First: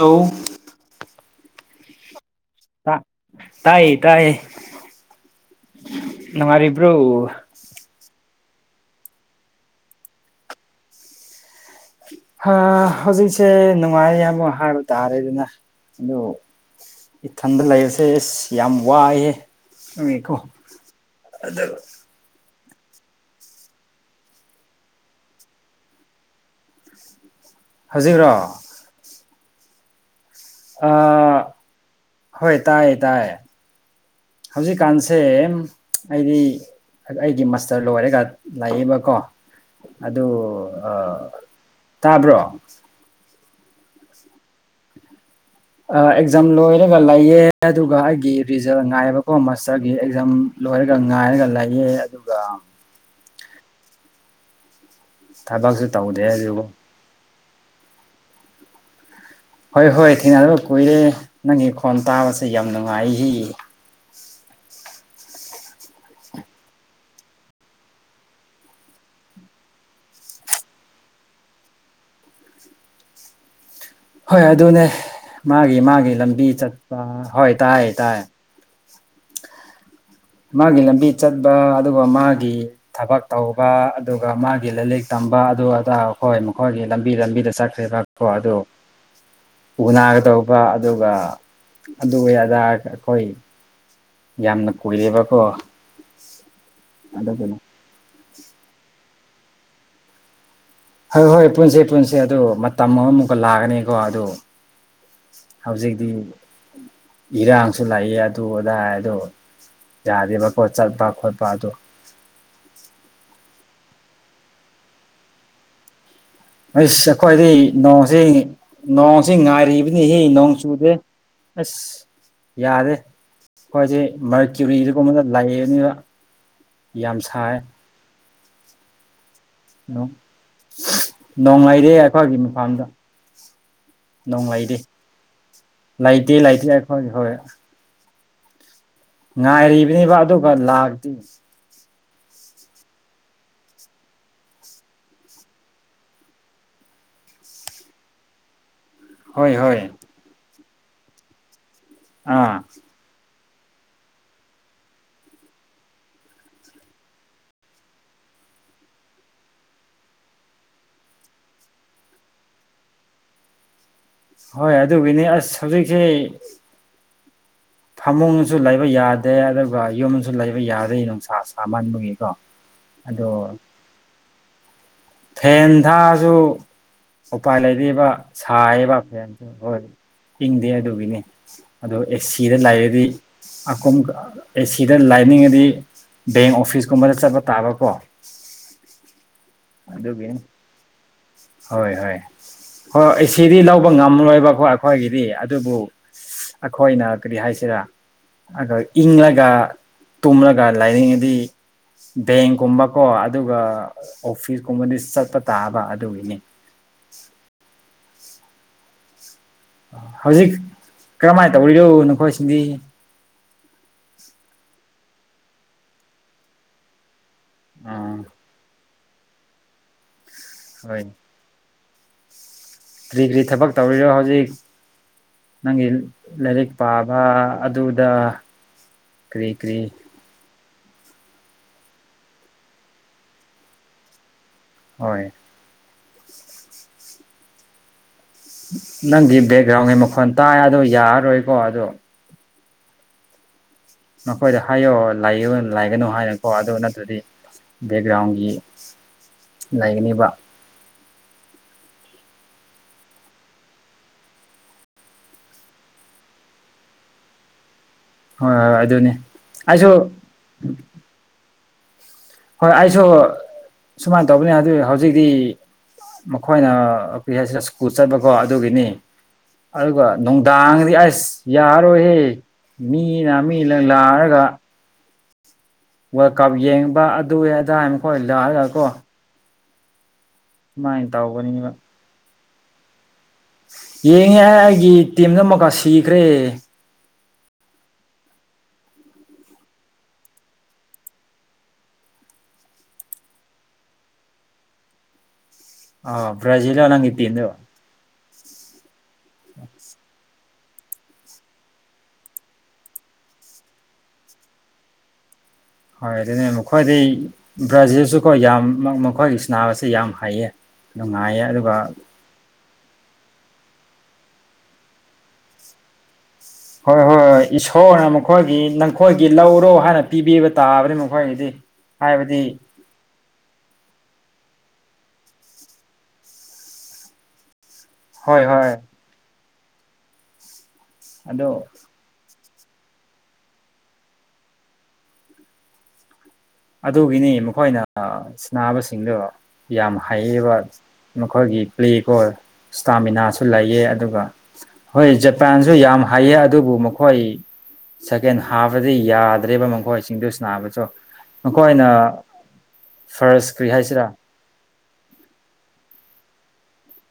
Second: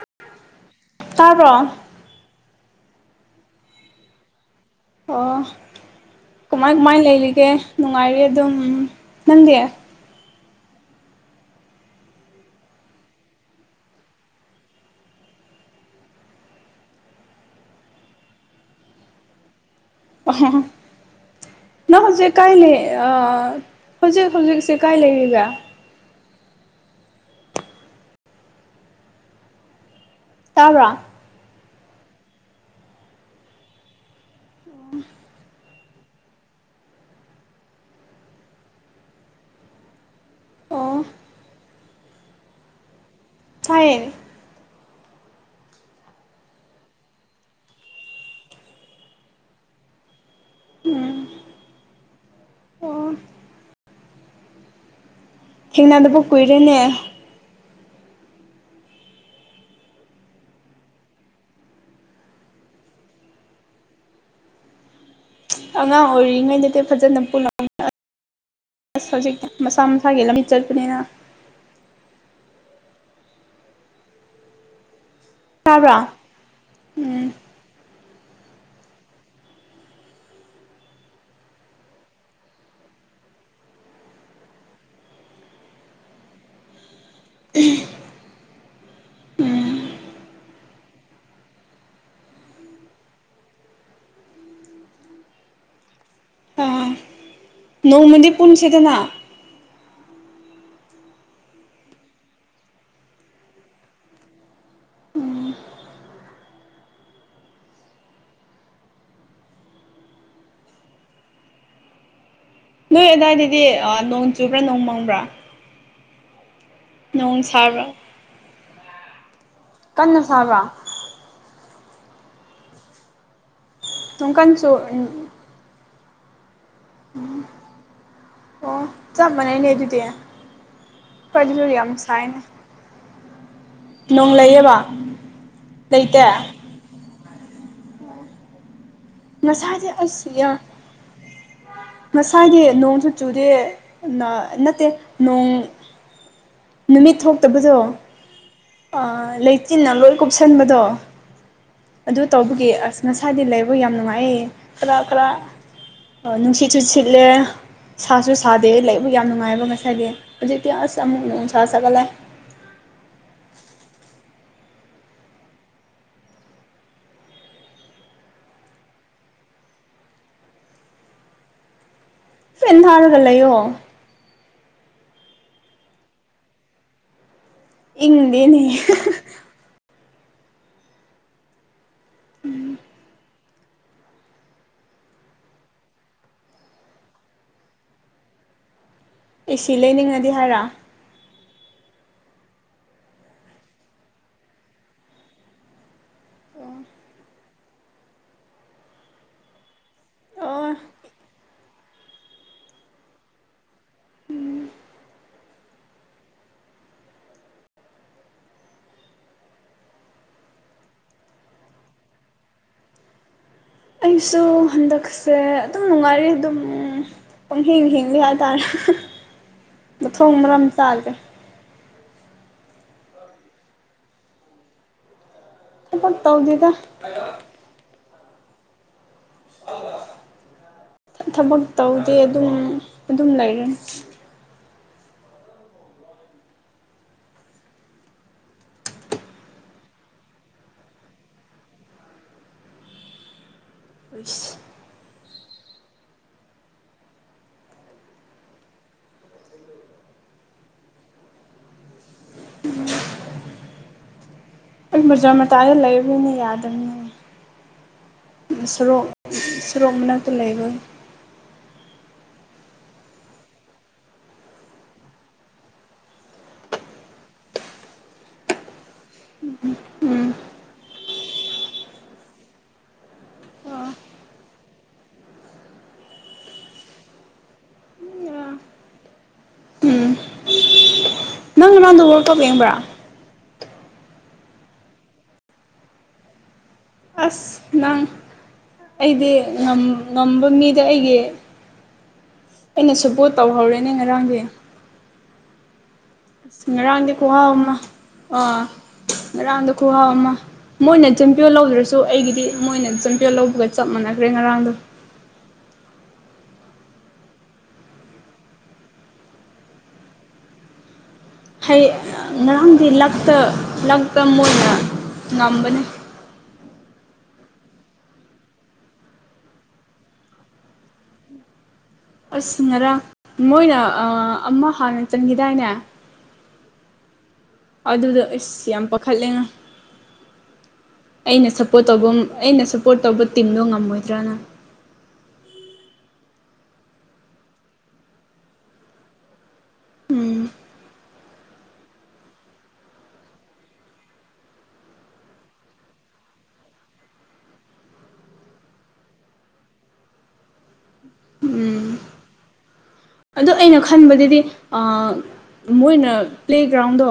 hello ꯇꯥꯕ꯭ꯔꯣ ꯇꯥꯌꯦ ꯇꯥꯌꯦ ꯑꯣ ꯀꯃꯥꯏ ꯅꯨꯡꯉꯥꯏꯔꯤꯕ꯭ꯔꯣ ꯀꯃꯥꯏ ꯂꯩꯔꯤꯒꯦ ꯅꯨꯡꯉꯥꯏꯔꯤ ꯑꯗꯨꯝ ꯅꯪꯗꯤ ꯍꯧꯖꯤꯛꯁꯦ ꯅꯨꯡꯉꯥꯏꯔꯤ ꯌꯥꯝꯕꯨ ꯍꯥꯏꯕ ꯇꯥꯔꯦꯗꯅ ꯑꯗꯨ ꯏꯊꯟꯗ ꯂꯩꯕꯁꯦ ꯏꯁ ꯌꯥꯝ ꯋꯥꯏꯑꯦ ꯅꯪ ꯍꯧꯖꯤꯛ ꯀꯥꯏ ꯂꯩ ꯍꯧꯖꯤꯛ ꯍꯧꯖꯤꯛꯁꯦ ꯀꯥꯏ ꯂꯩꯔꯤꯒꯦ ꯍꯧꯖꯤꯛꯂꯣ ꯇꯥꯕ꯭ꯔꯥ ꯑ ꯥ ꯍꯣꯏ ꯇꯥꯌꯦ ꯇꯥꯌꯦ ꯍꯧꯖꯤꯛ ꯀꯥꯟꯁꯦ ꯑꯩꯗꯤ ꯑꯩꯒꯤ ꯃꯁꯇꯔ ꯂꯣꯏꯔꯒ ꯂꯩꯑꯦꯕꯀꯣ ꯑꯗꯨ ꯑꯣ ꯇꯥꯕ꯭ꯔꯣ ꯇꯥꯌꯦ ꯑꯦꯛꯖꯥꯝ ꯂꯣꯏꯔꯒ ꯂꯩꯌꯦ ꯑꯗꯨꯒ ꯑꯩꯒꯤ ꯔꯤꯖꯜ ꯉꯥꯏꯕꯀꯣ ꯃꯥꯁꯇꯔꯒꯤ ꯑꯦꯛꯖꯥꯝ ꯂꯣꯏꯔꯒ ꯎꯝ ꯉꯥꯏꯔꯒ ꯂꯩꯌꯦ ꯑꯗꯨꯒ ꯑꯣ ꯊꯕꯛꯁꯨ ꯊꯦꯡꯅꯗꯕ ꯇꯧꯗꯦ ꯑꯗꯨꯕꯨ ꯀꯨꯏꯔꯦꯅꯦ ꯍꯣꯏ ꯍꯣꯏ ꯊꯦꯡꯅꯗꯕ ꯀꯨꯏꯔꯦ ꯅꯪꯒꯤ ꯈꯣꯟ ꯇꯥꯕꯁꯦ ꯌꯥꯝ ꯅꯨꯡꯉꯥꯏꯑꯦ [unintelligible] ꯑꯉꯥꯡ ꯑꯣꯏꯔꯤꯉꯩꯗꯗꯤ ꯐꯖꯅ ꯄꯨꯜꯂꯦ ꯍꯧꯖꯤꯛꯇꯤ ꯃꯁꯥ ꯃꯁꯥꯒꯤ ꯂꯝꯕꯤ ꯆꯠꯄꯅꯤꯅꯥ ꯍꯣꯏ ꯑꯗꯨꯅꯦ ꯃꯥꯒꯤ ꯇꯥꯕ꯭ꯔꯥ ꯃꯥꯒꯤ ꯂꯝꯕꯤ ꯆꯠꯄ ꯎꯝ ꯍꯣꯏ ꯇꯥꯌꯦ ꯇꯥꯌꯦ ꯃꯥꯒꯤ ꯂꯝꯕꯤ ꯆꯠꯄ ꯑꯗꯨꯒ ꯃꯥꯒꯤ ꯊꯕꯛ ꯇꯧꯕ ꯑꯗꯨꯒ ꯃꯥꯒꯤ ꯂꯥꯏꯔꯤꯛ ꯇꯝꯕ ꯑꯗꯨ ꯑꯗꯥ ꯑꯩꯈꯣꯏ ꯃꯈꯣꯏꯒꯤ ꯂꯝꯕꯤ ꯂꯝꯕꯤꯗ ꯆꯠꯈ꯭ꯔꯦꯕ ꯀꯣ ꯑꯗꯨ ꯎꯅꯥꯒꯦ ꯇꯧꯕ ꯑꯗꯨꯒ ꯑꯗꯨ ꯑꯗꯥ ꯑꯈꯣꯏ ꯌꯥꯝꯅ ꯀꯨꯏꯔꯦꯕꯀꯣ ꯑꯥ ꯑꯗꯨꯒꯤꯅꯤ ꯅꯣꯡꯃꯗꯤ ꯄꯨꯟꯁꯦꯗꯅ ꯍꯣꯏ ꯍꯣꯏ ꯄꯨꯟꯁꯦ ꯄꯨꯟꯁꯦ ꯑꯗꯨ ꯃꯇꯝ ꯑꯃꯃꯨꯛꯀ ꯂꯥꯛꯒꯅꯤꯀꯣ ꯑꯗꯨ ꯍꯧꯖꯤꯛꯇꯤ ꯏꯔꯥꯡꯁꯨ ꯂꯥꯛꯏ ꯑꯗꯨ ꯑꯗꯥ ꯑꯗꯣ ꯌꯥꯗꯦꯕꯀꯣ ꯆꯠꯄ ꯈꯣꯠꯄ ꯑꯗꯨ ꯅꯣꯏ ꯑꯗꯨꯗꯥꯋꯥꯏꯗꯗꯤ ꯅꯣꯡ ꯆꯨꯕ꯭ꯔꯥ ꯅꯣꯡ ꯃꯪꯕ꯭ꯔꯥ ꯑꯩꯁ ꯅꯣꯡ ꯑꯩꯈꯣꯏꯗꯩ ꯁꯥꯕ꯭ꯔꯥ ꯅꯣꯡꯁꯤ ꯅꯣꯡꯁꯤ ꯉꯥꯏꯔꯤꯕꯅꯤꯍꯦ ꯀꯟꯅ ꯅꯣꯡ ꯁꯥꯕ꯭ꯔꯥ ꯆꯨꯗꯦ ꯑꯁ ꯌꯥꯔꯦ ꯑꯈꯣꯏꯁꯦ ꯅꯨꯡꯀꯟꯁꯨ ꯃꯔꯀꯌꯨꯔꯤꯗꯒꯨꯝꯕꯗ ꯂꯥꯛꯌꯦꯕꯅꯤꯕ ꯌꯥꯝ ꯁꯥꯏ ꯑꯣ ꯆꯞ ꯃꯥꯟꯅꯩꯅꯦ ꯑꯗꯨꯗꯤ ꯅꯣꯡ ꯍꯣꯏ ꯑꯗꯨꯁꯨ ꯌꯥꯝ ꯅꯣꯡꯉꯥꯏꯔꯦ ꯑꯈꯣꯏꯒꯤ ꯁꯥꯏꯅꯦ ꯃꯐꯝꯗ ꯅꯣꯡ ꯂꯩꯌꯦꯕ ꯅꯨꯡꯃꯩꯗꯤ ꯂꯩꯥꯏꯇꯦ ꯂꯩꯇꯦ ꯂꯩꯇꯦ ꯑꯩꯈꯣꯏ ꯍꯣꯏ ꯉꯁꯥꯏꯗꯤ ꯉꯥꯏꯔꯤꯕꯅꯤꯕ ꯑꯁ ꯑꯗꯨꯒ ꯂꯥꯛꯇꯤ ꯉꯁꯥꯏꯗꯤ ꯅꯣꯡꯁꯨ ꯆꯨꯗꯦ ꯅꯠꯇꯦ ꯅꯣꯡ ꯅꯨꯃꯤꯠ ꯊꯣꯛꯇꯕꯗꯣ ꯍꯣꯏ ꯍꯣꯏ ꯂꯩꯆꯤꯟꯅ ꯂꯣꯏ ꯀꯨꯞꯁꯟꯕꯗꯣ ꯑꯗꯨ ꯑꯥ ꯇꯧꯕꯒꯤ ꯑꯁ ꯉꯁꯥꯗꯤ ꯂꯩ ꯑꯩꯕ ꯌꯥꯝ ꯅꯨꯡꯉꯥꯏ ꯈꯔ ꯈꯔ ꯅꯨꯡꯁꯤꯠꯁꯨ ꯆꯨꯁꯤꯠꯂꯦ ꯁꯥꯁꯨ ꯁꯥꯗꯦ ꯂꯩꯕꯨ ꯌꯥꯝ ꯅꯨꯡꯉꯥꯏꯕ ꯉꯁꯥꯏꯒꯤ ꯍꯧꯖꯤꯛꯇꯤ ꯑꯁ ꯑꯃꯨꯛ ꯅꯨꯡꯁꯥ ꯁꯒꯠꯂꯦ ꯍꯣꯏ ꯑꯗꯨꯒꯤꯅꯤ ꯑꯁ ꯍꯧꯖꯤꯛꯁꯦ ꯊꯃꯨꯡꯅꯁꯨ ꯂꯩꯕ ꯌꯥꯗꯦ ꯑꯗꯨꯒ ꯌꯨꯝꯁꯨ ꯂꯩꯕ ꯌꯥꯗꯦ ꯅꯨꯡꯁꯥ ꯁꯥꯥ ꯃꯟꯕꯒꯤ ꯐꯦꯟ ꯊꯥꯔꯒ ꯂꯩꯌꯣ ꯐꯦꯟ ꯊꯥꯁꯨ ꯎꯄꯥꯏ ꯂꯩꯕꯤꯕ ꯏꯪꯗꯦꯅꯦ ꯁꯥꯏꯌꯦꯕ ꯐꯦꯟꯁꯦ ꯍꯣꯏ ꯏꯪꯗꯦ ꯑꯗꯨꯒꯤꯅꯦ ꯑꯗꯣ ꯑꯦꯁ ꯁꯤꯗ ꯂꯥꯏꯔꯗꯤ ꯑꯀꯨꯝ ꯑꯦꯁꯤꯗ ꯂꯥꯏꯅꯤꯡꯉꯗꯤ ꯕꯦꯡ ꯑꯣꯐꯤꯁꯀꯨꯝꯕꯗ ꯆꯠꯄ ꯇꯥꯕꯀꯣ ꯑꯦ ꯁꯤ ꯂꯩꯅꯤꯡꯉꯗꯤ ꯑꯗꯨꯒꯤꯅꯤ ꯍꯥꯏꯔꯣ ꯍꯣꯏ ꯍꯣꯏ ꯍꯣꯏ ꯑꯦꯁꯤꯗꯤ ꯂꯧꯕ ꯉꯝꯂꯣꯏꯕꯀꯣ ꯑꯩꯈꯣꯏꯒꯤꯗꯤ ꯑꯗꯨꯕꯨ ꯑꯈꯣꯏꯅ ꯀꯔꯤ ꯍꯥꯏꯁꯤꯔ ꯏꯪꯂꯒ ꯇꯨꯝꯂꯒ ꯑꯣ ꯂꯥꯏꯅꯤꯡꯗꯤ ꯕꯦꯡꯀꯨꯝꯕ ꯀꯣ ꯑꯗꯨꯒ ꯑꯣꯐꯤꯁꯀꯨꯝꯕꯗꯤ ꯆꯠꯄ ꯇꯥꯕ ꯑꯗꯨꯒꯤꯅꯤ ꯍꯧꯖꯤꯛ ꯀꯔꯝꯍꯥꯏꯅ ꯇꯧꯔꯤꯅꯣ ꯅꯈꯣꯏꯁꯤꯡꯗꯤ ꯑꯩꯁꯨ ꯍꯟꯗꯛꯁꯦ ꯑꯗꯨꯝ ꯅꯨꯡꯉꯥꯏꯔꯤ ꯑꯗꯨꯝ ꯄꯡ ꯍꯤꯡ ꯑꯥ ꯍꯤꯡꯉꯤ ꯍꯥꯏꯇꯥꯔꯦ ꯊꯣꯡ ꯃꯔꯝ ꯍꯣꯏ ꯆꯥꯗꯔ꯭ꯦ ꯀꯔꯤ ꯀꯔꯤ ꯊꯕꯛ ꯇꯧꯔꯤꯔꯣ ꯍꯧꯖꯤꯛ ꯅꯪꯒꯤ ꯊꯕꯛ ꯂꯥꯏꯔꯤꯛ ꯇꯧꯗꯦꯗ ꯄꯥꯕ ꯑꯗꯨꯗ ꯀ꯭ꯔꯤ ꯀ꯭ꯔꯤ ꯊꯕꯛ ꯇꯧꯗꯦ ꯑꯗꯨꯝ ꯑꯗꯨꯝ ꯂꯩꯔꯦ ꯍꯣꯏ ꯅꯪꯒꯤ ꯕꯦꯛꯒ꯭ꯔꯥꯎꯟꯒꯤ ꯃꯈꯣꯟ ꯇꯥꯏ ꯑꯗꯣ ꯌꯥꯔꯔꯣꯏꯀꯣ ꯑꯗꯣ ꯅꯣꯈꯣꯏꯗ ꯍꯥꯏꯌꯣ ꯂꯥꯏꯒꯅꯨ ꯍꯥꯏꯅꯀꯣ ꯑꯗꯨ ꯅꯠꯇ꯭ꯔꯗꯤ ꯕꯦꯛꯒ꯭ꯔꯥꯎꯟꯒꯤ ꯂꯩꯒꯅꯤꯕ ꯑꯩ ꯕꯖꯥ ꯃꯇꯥꯏꯗ ꯂꯩꯕꯅꯤꯅꯦ ꯌꯥꯗꯕꯅꯤꯅꯦ ꯍꯣꯏ ꯍꯣꯏ ꯁꯣꯔꯣꯛ ꯑꯗꯨꯅꯤ ꯑꯩꯁꯨ ꯁꯣꯔꯣꯛ ꯃꯅꯥꯛꯇ ꯂꯩꯕ ꯍꯣꯏ ꯑꯩꯁꯨ ꯁꯨꯃꯥꯏꯅ ꯇꯧꯕꯅꯦ ꯑꯗꯨ ꯍꯧꯖꯤꯛꯇꯤ ꯃꯈꯣꯏꯅ ꯀꯣꯏ ꯍꯥꯏꯁꯤ ꯁ꯭ꯀꯨꯜ ꯆꯠꯄꯀꯣ ꯑꯗꯨꯒꯤꯅꯤ ꯑꯗꯨꯒ ꯎꯝ ꯅꯨꯡꯗꯥꯡꯗꯤ ꯑꯁ ꯌꯥꯔꯣꯏꯍꯦ ꯃꯤꯅꯃꯤꯂꯂ ꯂꯥꯑꯒ ꯋꯥꯔꯜ ꯀꯞ ꯌꯦꯡꯕ ꯑꯗꯨꯌꯦ ꯑꯗꯥꯏ ꯃꯈꯣꯏ ꯂꯥꯛꯑꯒꯀꯣ ꯎꯝ ꯁꯃꯥꯏꯅ ꯇꯧꯒꯅꯤꯕ ꯇꯣ ꯌꯦꯡꯕ꯭ꯔꯥ ꯌꯦꯡꯉꯦ ꯑꯩꯒꯤ ꯇꯤꯝ ꯑꯃꯒꯥ ꯁꯤꯈ꯭ꯔꯦ ꯑꯁ ꯅꯪ ꯑꯩꯗꯤ ꯉꯝꯕ ꯃꯤꯗ ꯑꯩꯒꯤ ꯑꯩꯅ ꯁꯨꯄꯣꯠ ꯇꯧꯍꯧꯔꯦꯅꯦ ꯉꯔꯥꯡꯗꯤ ꯑ ꯕ꯭ꯔꯥꯖꯤꯜꯂꯣ ꯉꯔꯪꯔꯥ [unintelligible] ꯅꯪꯒꯤ ꯡꯗ ꯀꯍ ꯇꯤꯝꯗꯣ ꯎꯃ ꯑꯣ ꯑꯗꯨꯔꯗ ꯈꯨꯨꯍꯕꯃ [unintelligible] ꯃꯣꯏꯅ ꯆꯨꯝꯄꯤꯌꯣ ꯂꯧꯗ꯭ꯔꯁꯨ ꯑꯩꯒꯤꯗꯤ ꯃꯣꯏꯅ ꯆꯝꯄꯤꯌꯣ ꯂꯧꯕꯒ ꯆꯞ ꯃꯥꯟꯅꯈ꯭ꯔꯦ ꯉꯔꯥꯡꯗꯣ ꯍꯣꯏ ꯑꯗꯨꯅꯦ ꯃꯈꯣꯏꯗꯤꯩ ꯕ꯭ꯔꯖꯁꯤꯁꯨꯀꯣ ꯌꯥꯝ ꯃꯈꯣꯏꯒꯤ ꯁꯅꯥꯕꯁꯤ ꯌꯥꯝ ꯍꯩꯌꯦ ꯅꯨꯡꯉꯥꯏꯌꯦ ꯑꯗꯨꯒ ꯍꯩ ꯉꯔꯥꯡꯗꯤ ꯂꯛꯇ ꯂꯥꯛ ꯃꯑꯣꯢꯅ ꯉꯥꯝꯕꯅꯦ ꯍꯣꯏ ꯍꯣꯏ ꯍꯣꯏ ꯏꯁꯣꯔꯅ ꯃꯈꯣꯏꯒꯤ ꯅꯈꯣꯏꯒꯤ ꯂꯧꯔꯣ ꯍꯥꯏꯅ ꯄꯤꯕꯤꯕ ꯇꯥꯕꯅꯤ ꯃꯈꯣꯏꯒꯤꯗꯤ ꯍꯥꯏꯕꯗꯤ ꯑꯁ ꯉꯔꯥꯡ ꯃꯣꯏꯅ ꯑꯃ ꯍꯥꯟꯅ ꯆꯟꯈꯤꯗꯥꯏꯅꯦ ꯑꯗꯨꯗꯣ ꯍꯣꯏ ꯑꯁ ꯍꯣꯏ ꯌꯥꯝ ꯄꯥꯈꯠꯂꯦ ꯉꯥ ꯑꯗꯨ ꯑꯩꯅ ꯁꯞꯄꯣꯔꯠ ꯇꯧꯕ ꯑꯩꯅ ꯁꯞꯄꯣꯔꯠ ꯇꯧꯕ ꯇꯤꯝꯗꯣ ꯉꯝꯃꯣꯏꯗ꯭ꯔꯥꯅ ꯑꯗꯨꯒꯤꯅꯤ ꯃꯈꯣꯏꯅ ꯁꯤꯕꯁꯤꯡꯗꯣ ꯌꯥꯝ ꯍꯩꯌꯦꯕ ꯃꯈꯣꯏꯒꯤ ꯄ꯭ꯂꯦꯒꯣ ꯏꯁꯇꯥꯃꯤꯅꯥꯁꯨ ꯂꯩꯌꯦ ꯑꯗꯨꯒ ꯍꯣꯏ ꯖꯄꯥꯟꯁꯨ ꯌꯥꯝ ꯍꯩꯌꯦ ꯑꯗꯨꯕꯨ ꯃꯈꯣꯏ ꯁꯦꯀꯦꯟ ꯍꯥꯞꯄꯗꯤ ꯌꯥꯗ꯭ꯔꯦꯕ ꯃꯈꯣꯏꯁꯤꯡꯗꯨ ꯅꯥꯕꯁꯨ ꯎꯝ ꯃꯈꯣꯏꯅ ꯑꯗꯣ ꯐꯥꯔꯁ ꯀꯔꯤ ꯑꯩꯅ ꯍꯥꯏꯁꯤꯔꯥ ꯈꯟꯕꯗꯨꯗꯤ ꯃꯣꯏꯅ ꯄ꯭ꯂꯦꯒ꯭ꯔꯥꯎꯟꯗꯣ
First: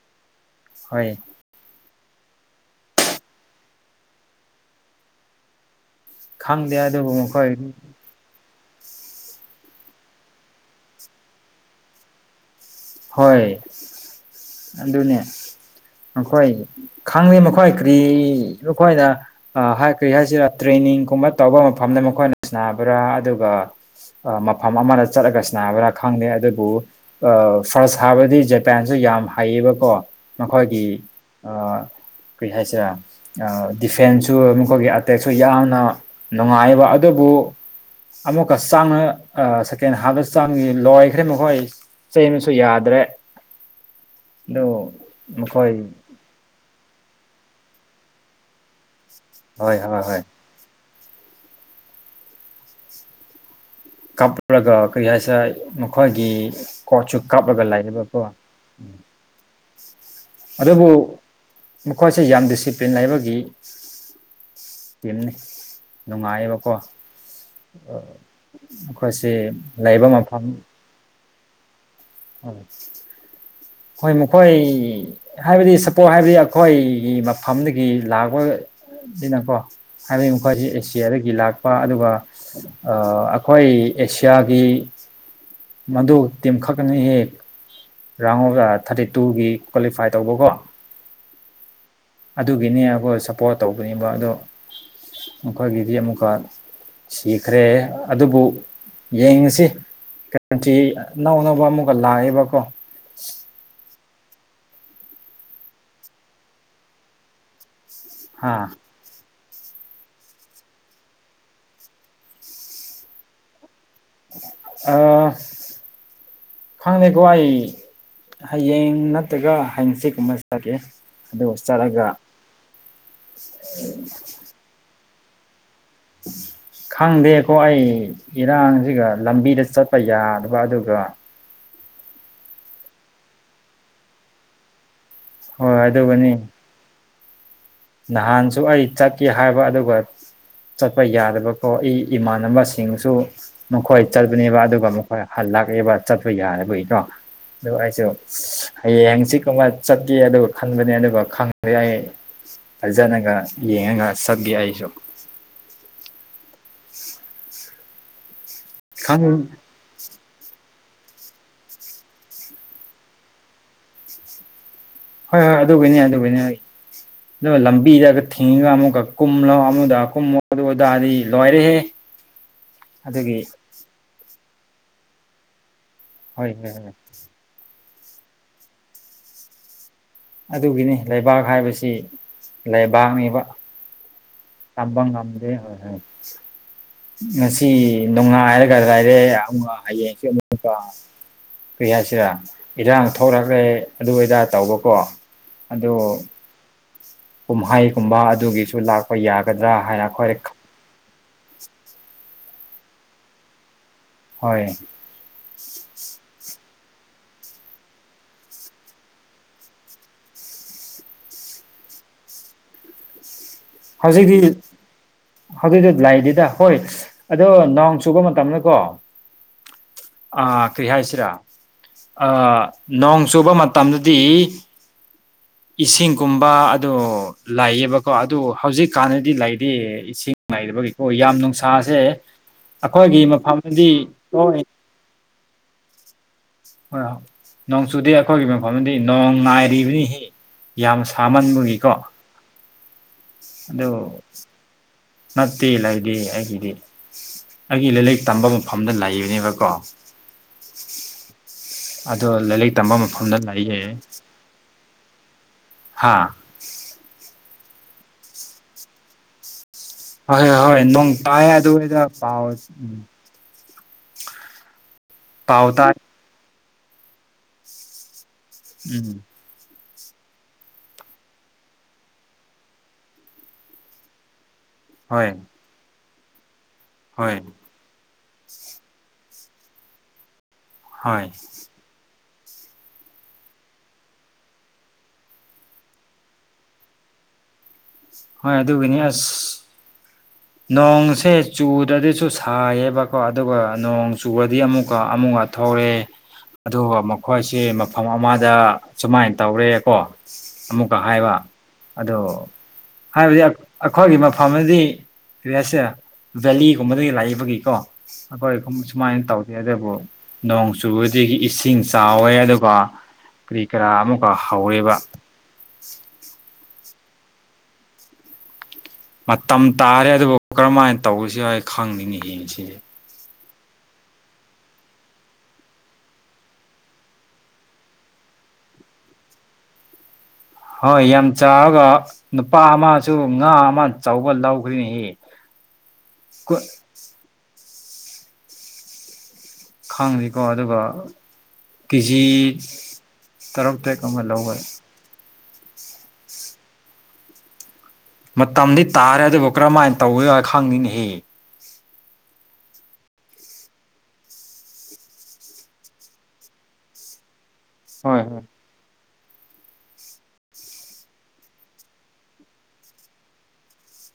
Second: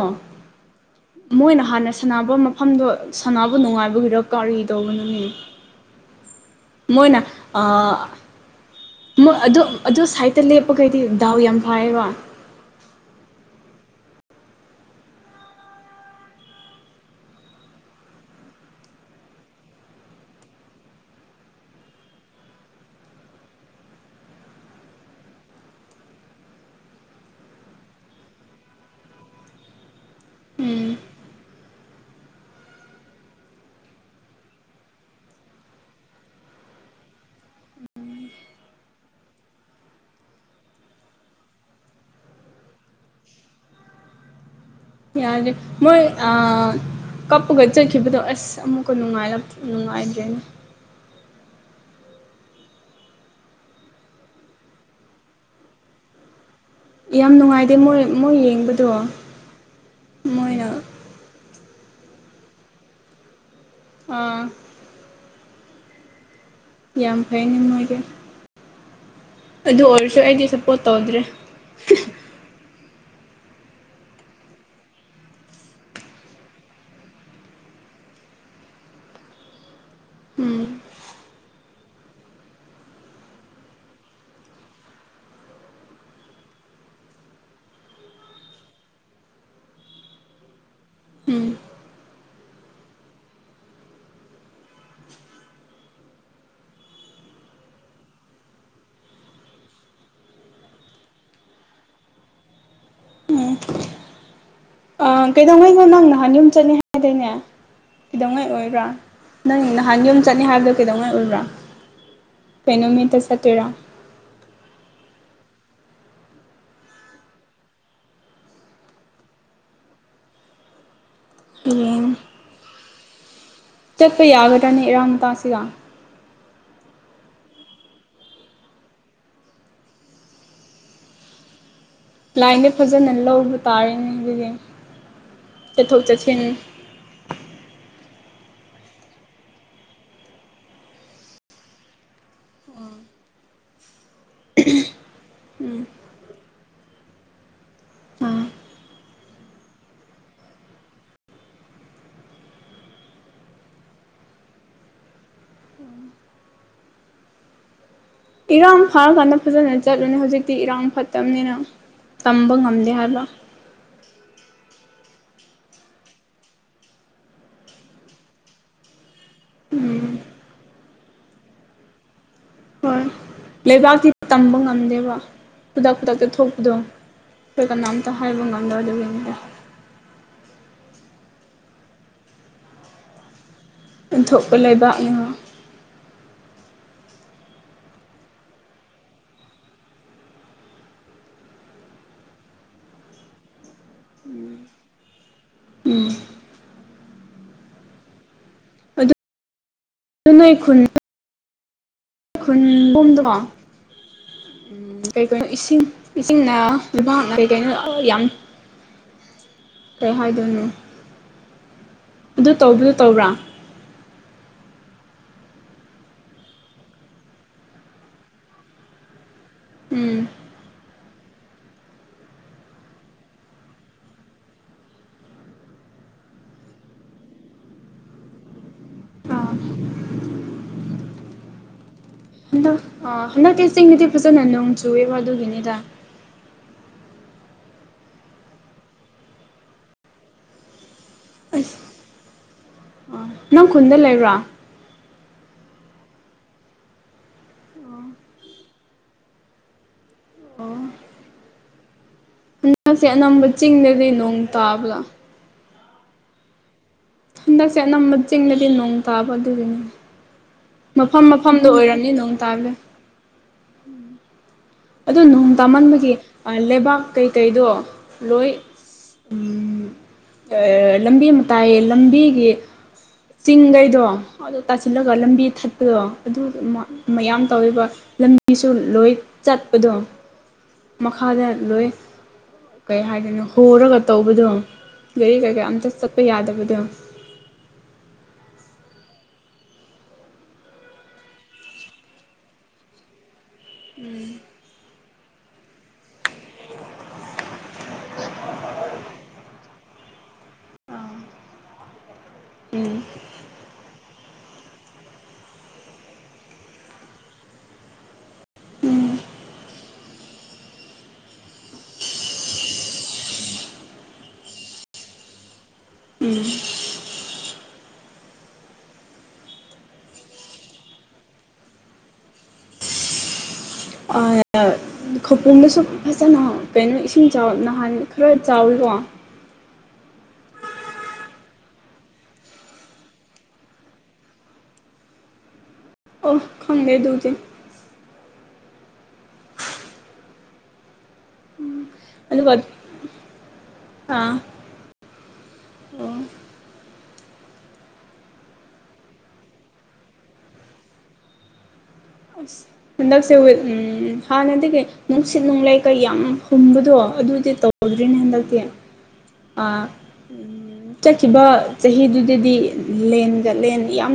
ꯍꯣꯏ ꯃꯣꯏꯅ ꯍꯥꯟꯅ ꯁꯥꯟꯅꯕ ꯃꯐꯝꯗꯣ ꯁꯅꯥꯕꯨ ꯅꯨꯡꯉꯥꯏꯕꯒꯤꯔ ꯀꯔꯤ ꯇꯧꯕꯅꯣꯃꯤꯅꯦ ꯈꯪꯗꯦ ꯑꯗꯨꯕꯨ ꯃꯣꯏꯅ ꯃꯈꯣꯏ ꯑꯥ ꯑꯗꯨ ꯑꯗꯨ ꯁꯥꯏꯗꯠꯇ ꯂꯦꯞꯄꯒꯩꯗꯤ ꯗꯥꯎ ꯌꯥꯝ ꯐꯌꯦꯕ ꯍꯣꯏ ꯑꯗꯨꯅꯦ ꯑꯩꯣꯏ ꯈꯪꯗꯦ ꯃꯈꯣꯏ ꯀꯔꯤ ꯃꯈꯣꯏꯅ ꯍꯥꯏ ꯀꯔꯤ ꯍꯥꯏꯁꯤꯔ ꯇ꯭ꯔꯦꯟ ꯅꯤꯡꯒꯨꯝꯕ ꯇꯧꯕ ꯃꯐꯝꯗ ꯃꯈꯣꯏꯅ ꯁꯕ꯭ꯔꯥ ꯑꯗꯨꯒ ꯃꯐꯝ ꯑꯃꯗ ꯆꯠꯂꯒ ꯁꯅꯥꯕ꯭ꯔꯥ ꯈꯪꯗꯦ ꯑꯗꯨꯕꯨ ꯑ ꯐꯥꯔꯁ ꯁꯥꯕꯗꯤ ꯖꯄꯥꯟꯁꯨ ꯌꯥꯝ ꯍꯩꯌꯦꯕꯀꯣ ꯃꯈꯣꯏꯒꯤ ꯎꯝ ꯑꯥ ꯀꯩ ꯍꯥꯏꯁꯔꯦ ꯗꯤꯐꯦꯟꯁꯁꯨ ꯃꯈꯣꯏꯒꯤ ꯑꯇꯦꯛꯁꯨ ꯌꯥꯝꯅ ꯅꯨꯡꯉꯥꯏꯕ ꯑꯗꯨꯕꯨ ꯑꯣ ꯑꯃꯨꯛꯀ ꯆꯥꯡꯅ ꯁꯦꯀꯦꯟ ꯍꯥꯞꯇ ꯆꯥꯡꯉ ꯂꯣꯏꯈ꯭ꯔꯦ ꯃꯈꯣꯏ ꯁꯨ ꯌꯥꯗ꯭ꯔꯦ ꯑꯗꯨ ꯌꯥꯗꯦ ꯃꯈꯣꯏ ꯃꯣꯏ ꯑꯥ ꯀꯞꯄꯒ ꯆꯠꯈꯤꯕꯗꯣ ꯑꯁ ꯑꯃꯨꯛꯀ ꯍꯣꯏ ꯍꯣꯏ ꯍꯣꯏ ꯅꯨꯡꯉꯥꯏꯗ꯭ꯔꯦꯅꯦ ꯀꯥꯞꯂꯒ ꯀꯔꯤ ꯍꯥꯏꯁꯦꯔꯥ ꯃꯈꯣꯏꯒꯤ ꯀꯣꯠꯁꯨ ꯌꯥꯝ ꯀꯥꯞꯂꯒ ꯅꯨꯡꯉꯥꯏꯇꯦ ꯃꯣꯏ ꯂꯩꯌꯦꯕꯀꯣ ꯎ ꯃꯣꯏ ꯌꯦꯡꯕꯗꯣ ꯃꯣꯏꯅ ꯑꯗꯨꯕꯨ ꯃꯈꯣꯏꯁꯦ ꯌꯥꯝ ꯗꯤꯁꯤꯄ꯭ꯂꯤꯟꯕꯒꯤ ꯑꯥ ꯅꯨꯡꯉꯥꯏꯌꯣ ꯌꯥꯝ ꯐꯩꯅꯦ ꯃꯣꯏꯗꯤ ꯃꯈꯣꯏꯁꯦ ꯑꯗꯨ ꯂꯩꯕ ꯑꯣꯏꯔꯁꯨ ꯑꯩꯗꯤ ꯁꯞꯄꯣꯔꯠ ꯇꯧꯗ꯭ꯔꯦ ꯑ [inaudible] ꯍꯣꯏ ꯃꯈꯣꯏ ꯍꯥꯏꯕꯗꯤ ꯁꯄꯣꯠ ꯍꯥꯏꯕꯗꯤ ꯑꯩꯈꯣꯏꯒꯤ ꯃꯐꯝꯗꯒꯤ ꯂꯥꯛꯄ ꯑꯁꯤꯀꯣ ꯍꯥꯏꯕꯗꯤ ꯎꯝ ꯃꯈꯣꯏꯁꯤ ꯑꯦ ꯁꯤꯗꯒꯤ ꯂꯥꯛꯄ ꯑꯗꯨꯒ ꯑꯩꯈꯣꯏ ꯑꯦꯁꯤꯌꯥꯒꯤ ꯃꯗꯨ ꯇꯤꯝꯈꯛꯅ ꯍꯑꯥ ꯔꯥꯎꯟ ꯑꯣꯐ ꯊꯥꯔꯇꯤ ꯇꯨꯒꯤ ꯀ꯭ꯋꯥꯂꯤꯐꯥꯏ ꯇꯧꯕꯀꯣ ꯑꯗꯨꯒꯤꯅꯦ ꯑꯩꯈꯣꯏ ꯁꯞꯄꯣꯔꯠ ꯇꯧꯕꯅꯦꯕ ꯑꯗꯣ ꯃꯈꯀꯣꯏꯒꯤꯗꯤ ꯑꯃꯨꯀ ꯁꯤꯈ꯭ꯔꯦ ꯑꯗꯨꯕꯨ ꯌꯦꯡꯉꯁꯤ ꯇꯤ ꯑꯅꯧ ꯑꯅꯧꯕ ꯑꯃꯨꯛꯀ ꯂꯥꯛꯑꯦꯕꯀꯣ ꯀꯩꯗꯧꯉꯩꯈꯣ ꯅꯪ ꯅꯍꯥꯟ ꯌꯨꯝ ꯆꯠꯅꯤ ꯍꯥꯏꯗꯣꯏꯅꯦ ꯀꯩꯗꯧꯉꯩ ꯍꯥ ꯑꯣꯏꯕ꯭ꯔꯥ ꯅꯪ ꯅꯍꯥꯟ ꯌꯣꯨꯝꯝ ꯆꯠꯅꯤ ꯍꯥꯏꯕꯗꯣ ꯀꯩꯗꯧꯉꯥꯏ ꯎꯕ꯭ꯔꯥ ꯀꯩꯅꯩꯅꯣꯃꯤꯠꯇ ꯆꯠꯇꯣꯏꯔꯥ ꯑꯥ ꯈꯪꯗꯦꯀꯣ ꯑꯩ ꯍꯌꯦꯡ ꯅꯠꯇ꯭ꯔꯒ ꯍꯌꯦꯡꯁꯦꯀꯨꯝꯕ ꯆꯠꯀꯦ ꯑꯗꯨꯗ ꯍꯁ ꯆꯂꯒ ꯍꯌꯦꯡ ꯆꯠꯄ ꯌꯥꯒꯗ꯭ꯔꯥꯅꯤ ꯏꯔꯥꯡ ꯇꯥꯁꯤꯒ ꯎꯝ ꯈꯪꯗꯦꯀꯣ ꯑꯩ ꯏꯔꯥꯡꯁꯤꯒ ꯂꯝꯕꯤꯗ ꯆꯠꯄ ꯌꯥꯗꯕ ꯑꯗꯨꯒ ꯂꯥꯏꯟꯗ ꯐꯖꯅ ꯂꯧꯕ ꯇꯥꯔꯦꯅꯦ ꯑꯗꯨꯗꯤ ꯍꯣꯏ ꯆꯠꯊꯣꯛ ꯑꯗꯨꯒꯅꯤ ꯆꯠꯊꯟ ꯅꯍꯥꯟꯁꯨ ꯑꯩ ꯆꯠꯀꯦ ꯍꯥꯏꯕ ꯑꯗꯨꯒ ꯆꯠꯄ ꯌꯥꯗꯕꯀꯣ ꯏ ꯏꯃꯥꯟꯅꯕꯁꯤꯡꯁꯨ ꯃꯈꯣꯏ ꯆꯠꯄꯅꯦꯕ ꯑꯗꯨꯒ ꯃꯈꯣꯏ ꯍꯜꯂ ꯎꯝ ꯂꯥꯛꯑꯦꯕ ꯆꯠꯄ ꯌꯥꯔꯕ ꯏꯗꯣ ꯑꯗꯨꯗ ꯑꯩꯁꯨ ꯑꯥ ꯍꯌꯦꯡꯁꯤ ꯀꯃꯥꯏ ꯆꯠꯀꯦ ꯑꯗꯨꯒ ꯈꯟꯕꯅꯦ ꯑꯗꯨꯒ ꯈꯪꯗꯦ ꯑꯩ ꯐꯖꯅꯒ ꯌꯦꯡꯉꯒ ꯁꯛꯕꯤ ꯑꯩꯁꯨ ꯏꯔꯥꯡ ꯈꯪ ꯐꯥꯔꯀꯥꯟꯗ ꯐꯖꯅ ꯆꯠꯂꯨꯅꯦ ꯍꯧꯖꯤꯛꯇꯤ ꯏꯔꯥꯡ ꯐꯠꯇꯕꯅꯤꯅ ꯇꯝꯕ ꯉꯝꯗꯦ ꯍꯥꯏꯕ ꯍꯣꯏ ꯍꯣꯏ ꯑꯗꯨꯕꯨꯅꯦ ꯑꯗꯨꯕꯨꯅꯤ ꯑꯩ ꯑꯗꯨꯒ ꯂꯝꯕꯤꯗꯒ ꯊꯤꯡꯉꯒ ꯑꯃꯨꯛꯀ ꯀꯨꯝꯂꯣ ꯑꯃꯨꯛꯗ ꯎꯝ ꯀꯨꯝꯃꯣ ꯑꯗꯨꯗꯥꯗꯤ ꯂꯣꯏꯔꯦꯍꯦ ꯎ ꯍꯣꯏ ꯂꯩꯕꯥꯛꯀꯤꯗꯤ ꯇꯝꯕ ꯉꯝꯗꯦꯕ ꯈꯨꯗꯛ ꯈꯨꯗꯛꯇ ꯍꯣꯏ ꯊꯣꯛꯄꯗꯣ ꯍꯣꯏ ꯍꯣꯏ ꯑꯩꯈꯣꯏ ꯀꯅꯥꯝꯇ ꯍꯥꯏꯕ ꯉꯝꯗꯣꯏ ꯑꯗꯨꯒꯤ ꯑꯗꯨꯒꯤꯅꯤ ꯂꯩꯕꯥꯛ ꯍꯥꯏꯕꯁꯤ ꯂꯩꯕꯥꯛꯅꯤꯕ ꯑꯣꯟꯊꯣꯛꯄ ꯇꯝꯝꯕ ꯂꯩꯕꯥꯛꯅꯤꯅ ꯉꯝꯗꯦ ꯍꯣꯏ ꯍꯣꯏ ꯉꯁꯤ ꯅꯨꯡꯉꯥꯏꯔꯒ ꯍꯥꯏꯔꯦ ꯌꯥꯝꯨ ꯍꯌꯦꯡꯀ ꯀꯩꯌꯥꯁꯤꯔ ꯏꯗ ꯊꯧꯔꯒ꯭ꯔꯦ ꯑꯗꯨ ꯑꯣꯏꯗꯥ ꯇꯧꯕꯀꯣ ꯑꯗꯣ ꯎꯝ ꯀꯨꯝꯍꯩꯒꯨꯝꯕ ꯑꯗꯨꯒꯤꯁꯨ ꯂꯥꯛꯄ ꯑꯗꯨ ꯌꯥꯒꯗ꯭ꯔꯥ ꯍꯥꯏꯅ ꯑꯩꯈꯣꯏ ꯅꯣꯏ ꯈꯨꯟ ꯑꯣꯨꯝꯗꯣ ꯍꯣꯏ ꯀꯔꯤ ꯀꯩꯅꯣ ꯏꯁꯤꯡ ꯏꯁꯤꯡꯅ ꯑꯗꯨ ꯀ ꯀ ꯌꯥꯝ ꯀꯩ ꯍꯥꯏꯗꯣꯏꯅꯦ ꯑꯗꯨ ꯇꯧꯕꯗꯨ ꯇꯧꯕ꯭ꯔꯥ ꯍꯧꯖꯤꯛꯀꯤ ꯑꯗꯨꯏꯗꯤ ꯂꯥꯛꯏꯗꯨꯗ ꯍꯣꯏ ꯑꯗꯣ ꯅꯎ ꯆꯨꯕ ꯃꯇꯝꯅꯀꯣ ꯎꯝ ꯑ ꯀꯔꯤ ꯍꯥꯏ ꯍꯥꯏꯁꯤꯔꯥ ꯑ ꯅꯣꯡ ꯆꯨꯕ ꯃꯇꯝꯗꯗꯤ ꯏꯁꯤꯡꯒꯨꯝꯕ ꯑ ꯂꯩꯥꯛꯌꯦꯕꯀꯣ ꯑꯗꯨ ꯍꯧꯖꯤꯛꯀꯥꯟꯗꯗꯤ ꯑꯥ ꯂꯩꯔꯤ ꯏꯁꯤꯡ ꯂꯩꯥꯏꯕꯒꯤꯀꯣ ꯌꯥꯝ ꯅꯨꯡꯁꯥꯁꯦ ꯍꯟꯗꯛ ꯑꯩꯈꯣꯏꯒꯤ ꯍꯟꯗꯛꯀꯤ ꯃꯐꯝꯗꯗꯤ ꯆꯤꯡꯅꯗꯤ ꯐꯖꯅ ꯍꯣꯏ ꯅꯣꯡ ꯆꯨꯑꯦꯕ ꯑꯗꯨꯒꯤꯅꯤꯗ ꯍꯣꯏ ꯅꯣꯡꯆꯨꯗꯤ ꯑꯩꯈꯣꯏꯒꯤ ꯃꯐꯝꯗꯤ ꯅꯣꯡ ꯅꯥꯏꯔꯤꯕꯅꯤ ꯁꯤ ꯌꯥꯝ ꯊꯥꯃꯟꯕꯒꯤꯀꯣ ꯑꯁ ꯑꯥ ꯅꯪ ꯈꯨꯟꯗ ꯂꯩꯕ꯭ꯔꯥ ꯅꯠꯇꯦ ꯏꯂ ꯏꯦ ꯑꯩꯗꯦ ꯑꯩꯒꯤ ꯂꯩꯂꯛ ꯇꯝꯕ ꯃꯐꯝꯗ ꯂꯩꯕꯅꯦꯕꯀꯣ ꯑꯗꯣ ꯂꯥꯏꯔꯤꯛ ꯇꯝꯕ ꯑꯁꯦ ꯃꯐꯝꯗ ꯑꯅꯝꯕ ꯆꯤꯡꯗꯗꯤ ꯅꯣꯡ ꯇꯥꯕ꯭ꯔꯥ ꯍꯥꯥ ꯍꯟꯗꯛꯁꯦ ꯑꯅꯝꯕ ꯆꯁꯤꯡꯗꯗꯤ ꯅꯣꯡ ꯇꯥꯕ ꯑꯗꯨꯗꯤꯅꯦ ꯍꯣꯏ ꯍꯣꯏ ꯍꯣꯏ ꯅꯣꯡ ꯄꯥꯏ ꯑꯗꯨꯗ ꯄ ꯎꯝ ꯑꯗ ꯅꯣꯡ ꯄꯥꯎ ꯇꯥꯏ ꯇꯥꯃꯟꯕꯒꯤ ꯂꯩꯕꯥꯛ ꯀꯩꯀꯩꯗꯣ ꯂꯣꯏ ꯎꯝ ꯂꯝꯕꯤ ꯑꯃ ꯇꯥꯏꯌꯦ ꯂꯝꯕꯤꯒꯤ ꯆꯤꯡꯈꯩꯗꯣ ꯑꯗ ꯇꯥꯁꯤꯜꯂꯒ ꯍꯣꯏ ꯂꯝꯕꯤ ꯊꯠꯄꯗꯣ ꯑꯗꯨ ꯍꯣꯏ ꯃꯌꯥꯝ ꯇꯧꯋꯦꯕ ꯑꯁꯨ ꯂꯣꯏ ꯆꯠꯄꯗꯣ ꯍꯣꯏ ꯃꯈꯥꯗ ꯂꯣꯏ ꯀꯩ ꯍꯥꯏꯗꯣꯏꯅꯣ ꯍꯣꯔꯒ ꯇꯧꯕꯗꯣ ꯒꯥꯔꯤ ꯀꯩꯀꯥ ꯑꯝꯇ ꯆꯠꯄ ꯌꯥꯗꯕꯗꯣ ꯍꯣꯏ ꯑꯗꯨꯒꯤꯅꯤ ꯑꯁ ꯅꯣꯡꯁꯦ ꯆꯨꯗ꯭ꯔꯗꯤꯁꯨ ꯁꯥꯏꯌꯦꯕꯀꯣ ꯑꯗꯨꯒ ꯅꯣꯡ ꯆꯨꯕꯗꯤ ꯑꯃꯨꯛ ꯀ ꯑꯃꯨ ꯑ ꯊꯧꯔꯦ ꯑꯗꯨꯒ ꯃꯈꯣꯏꯁꯦ ꯃꯐꯝ ꯑꯃꯗ ꯁꯨꯃꯥꯏꯅ ꯇꯧꯔꯦ ꯀꯣ ꯑꯃꯨꯛꯀ ꯍꯥꯏꯕ ꯑ ꯍꯥꯏꯕꯗꯤ ꯑꯩꯈꯣꯏꯒꯤ ꯃꯐꯝꯗꯗꯤ ꯔꯤꯌꯥꯁꯦ ꯚꯦꯂꯤꯒꯨꯝꯕꯗꯒꯤ ꯂꯥꯛꯏꯕꯒꯤꯀꯣ ꯑꯩꯈꯣꯏ ꯎꯝ ꯁꯨꯃꯥꯏꯅ ꯇꯧꯗꯦ ꯑꯗꯨꯕꯨ ꯅꯣꯡ ꯆꯨꯕꯗꯒꯤ ꯏꯁꯤꯡ ꯆꯥꯎꯋꯦ ꯑꯗꯨꯒ ꯀꯔꯤ ꯀꯔꯥ ꯑꯃꯒ ꯍꯧꯔꯦꯕ ꯎꯝ ꯃꯇꯝ ꯇꯥꯔꯦ ꯑꯗꯨꯕꯨ ꯀꯔꯝꯥꯏꯅ ꯇꯧꯁꯤ ꯍꯥꯏ ꯈꯪꯅꯤꯡꯅꯤ ꯌꯦ ꯁꯤꯁꯦ ꯑ ꯈꯄꯣꯡꯗꯁꯨ ꯐꯖꯅ ꯀꯩꯅꯣ ꯏꯁꯤꯡ ꯆꯥꯎ ꯅꯍꯥꯟ ꯈꯔ ꯆꯥꯎꯋꯤꯀꯣ [unintelligible] ꯍꯣꯏ ꯌꯥꯝ ꯆꯥꯔꯒ ꯅꯨꯄꯥ ꯑꯃꯁꯨ ꯉꯥ ꯑꯃ ꯑꯆꯧꯕ ꯂꯧꯈꯔꯤꯅꯦ ꯏ [unintelligible] ꯑꯣ ꯈꯪꯗꯦꯗꯧꯗꯦ ꯈꯪꯁꯤꯀꯣ ꯑꯗꯨꯒ ꯀꯦꯖꯤ ꯑꯗꯨꯒ ꯇꯔꯨ ꯇꯦꯛ ꯑꯃ ꯑꯥ ꯂꯧꯋꯦ ꯑꯣ ꯃꯇꯝꯗꯤ ꯇꯥꯔꯦ ꯑꯗꯨꯕꯨ ꯀꯔꯝꯥꯏꯅ ꯇꯧ ꯈꯪꯅꯤꯅꯤꯍꯦ ꯑꯁ ꯍꯟꯗꯛꯁꯦꯋ ꯍꯥꯟꯅꯗꯒꯤ ꯅꯨꯡꯁꯤꯠ ꯅꯨꯡꯂꯩ ꯀꯩ ꯌꯥꯝ ꯍꯨꯝꯕꯗꯣ ꯑꯗꯨꯗꯤ ꯇꯧꯗ꯭ꯔꯤꯅꯦ ꯍꯣꯏ ꯍꯣꯏ ꯍꯟꯗꯛꯇꯤ ꯆꯠꯈꯤꯕ ꯆꯍꯤꯗꯨꯗꯗꯤ ꯂꯦꯟꯒ ꯂꯦꯟ ꯌꯥꯝ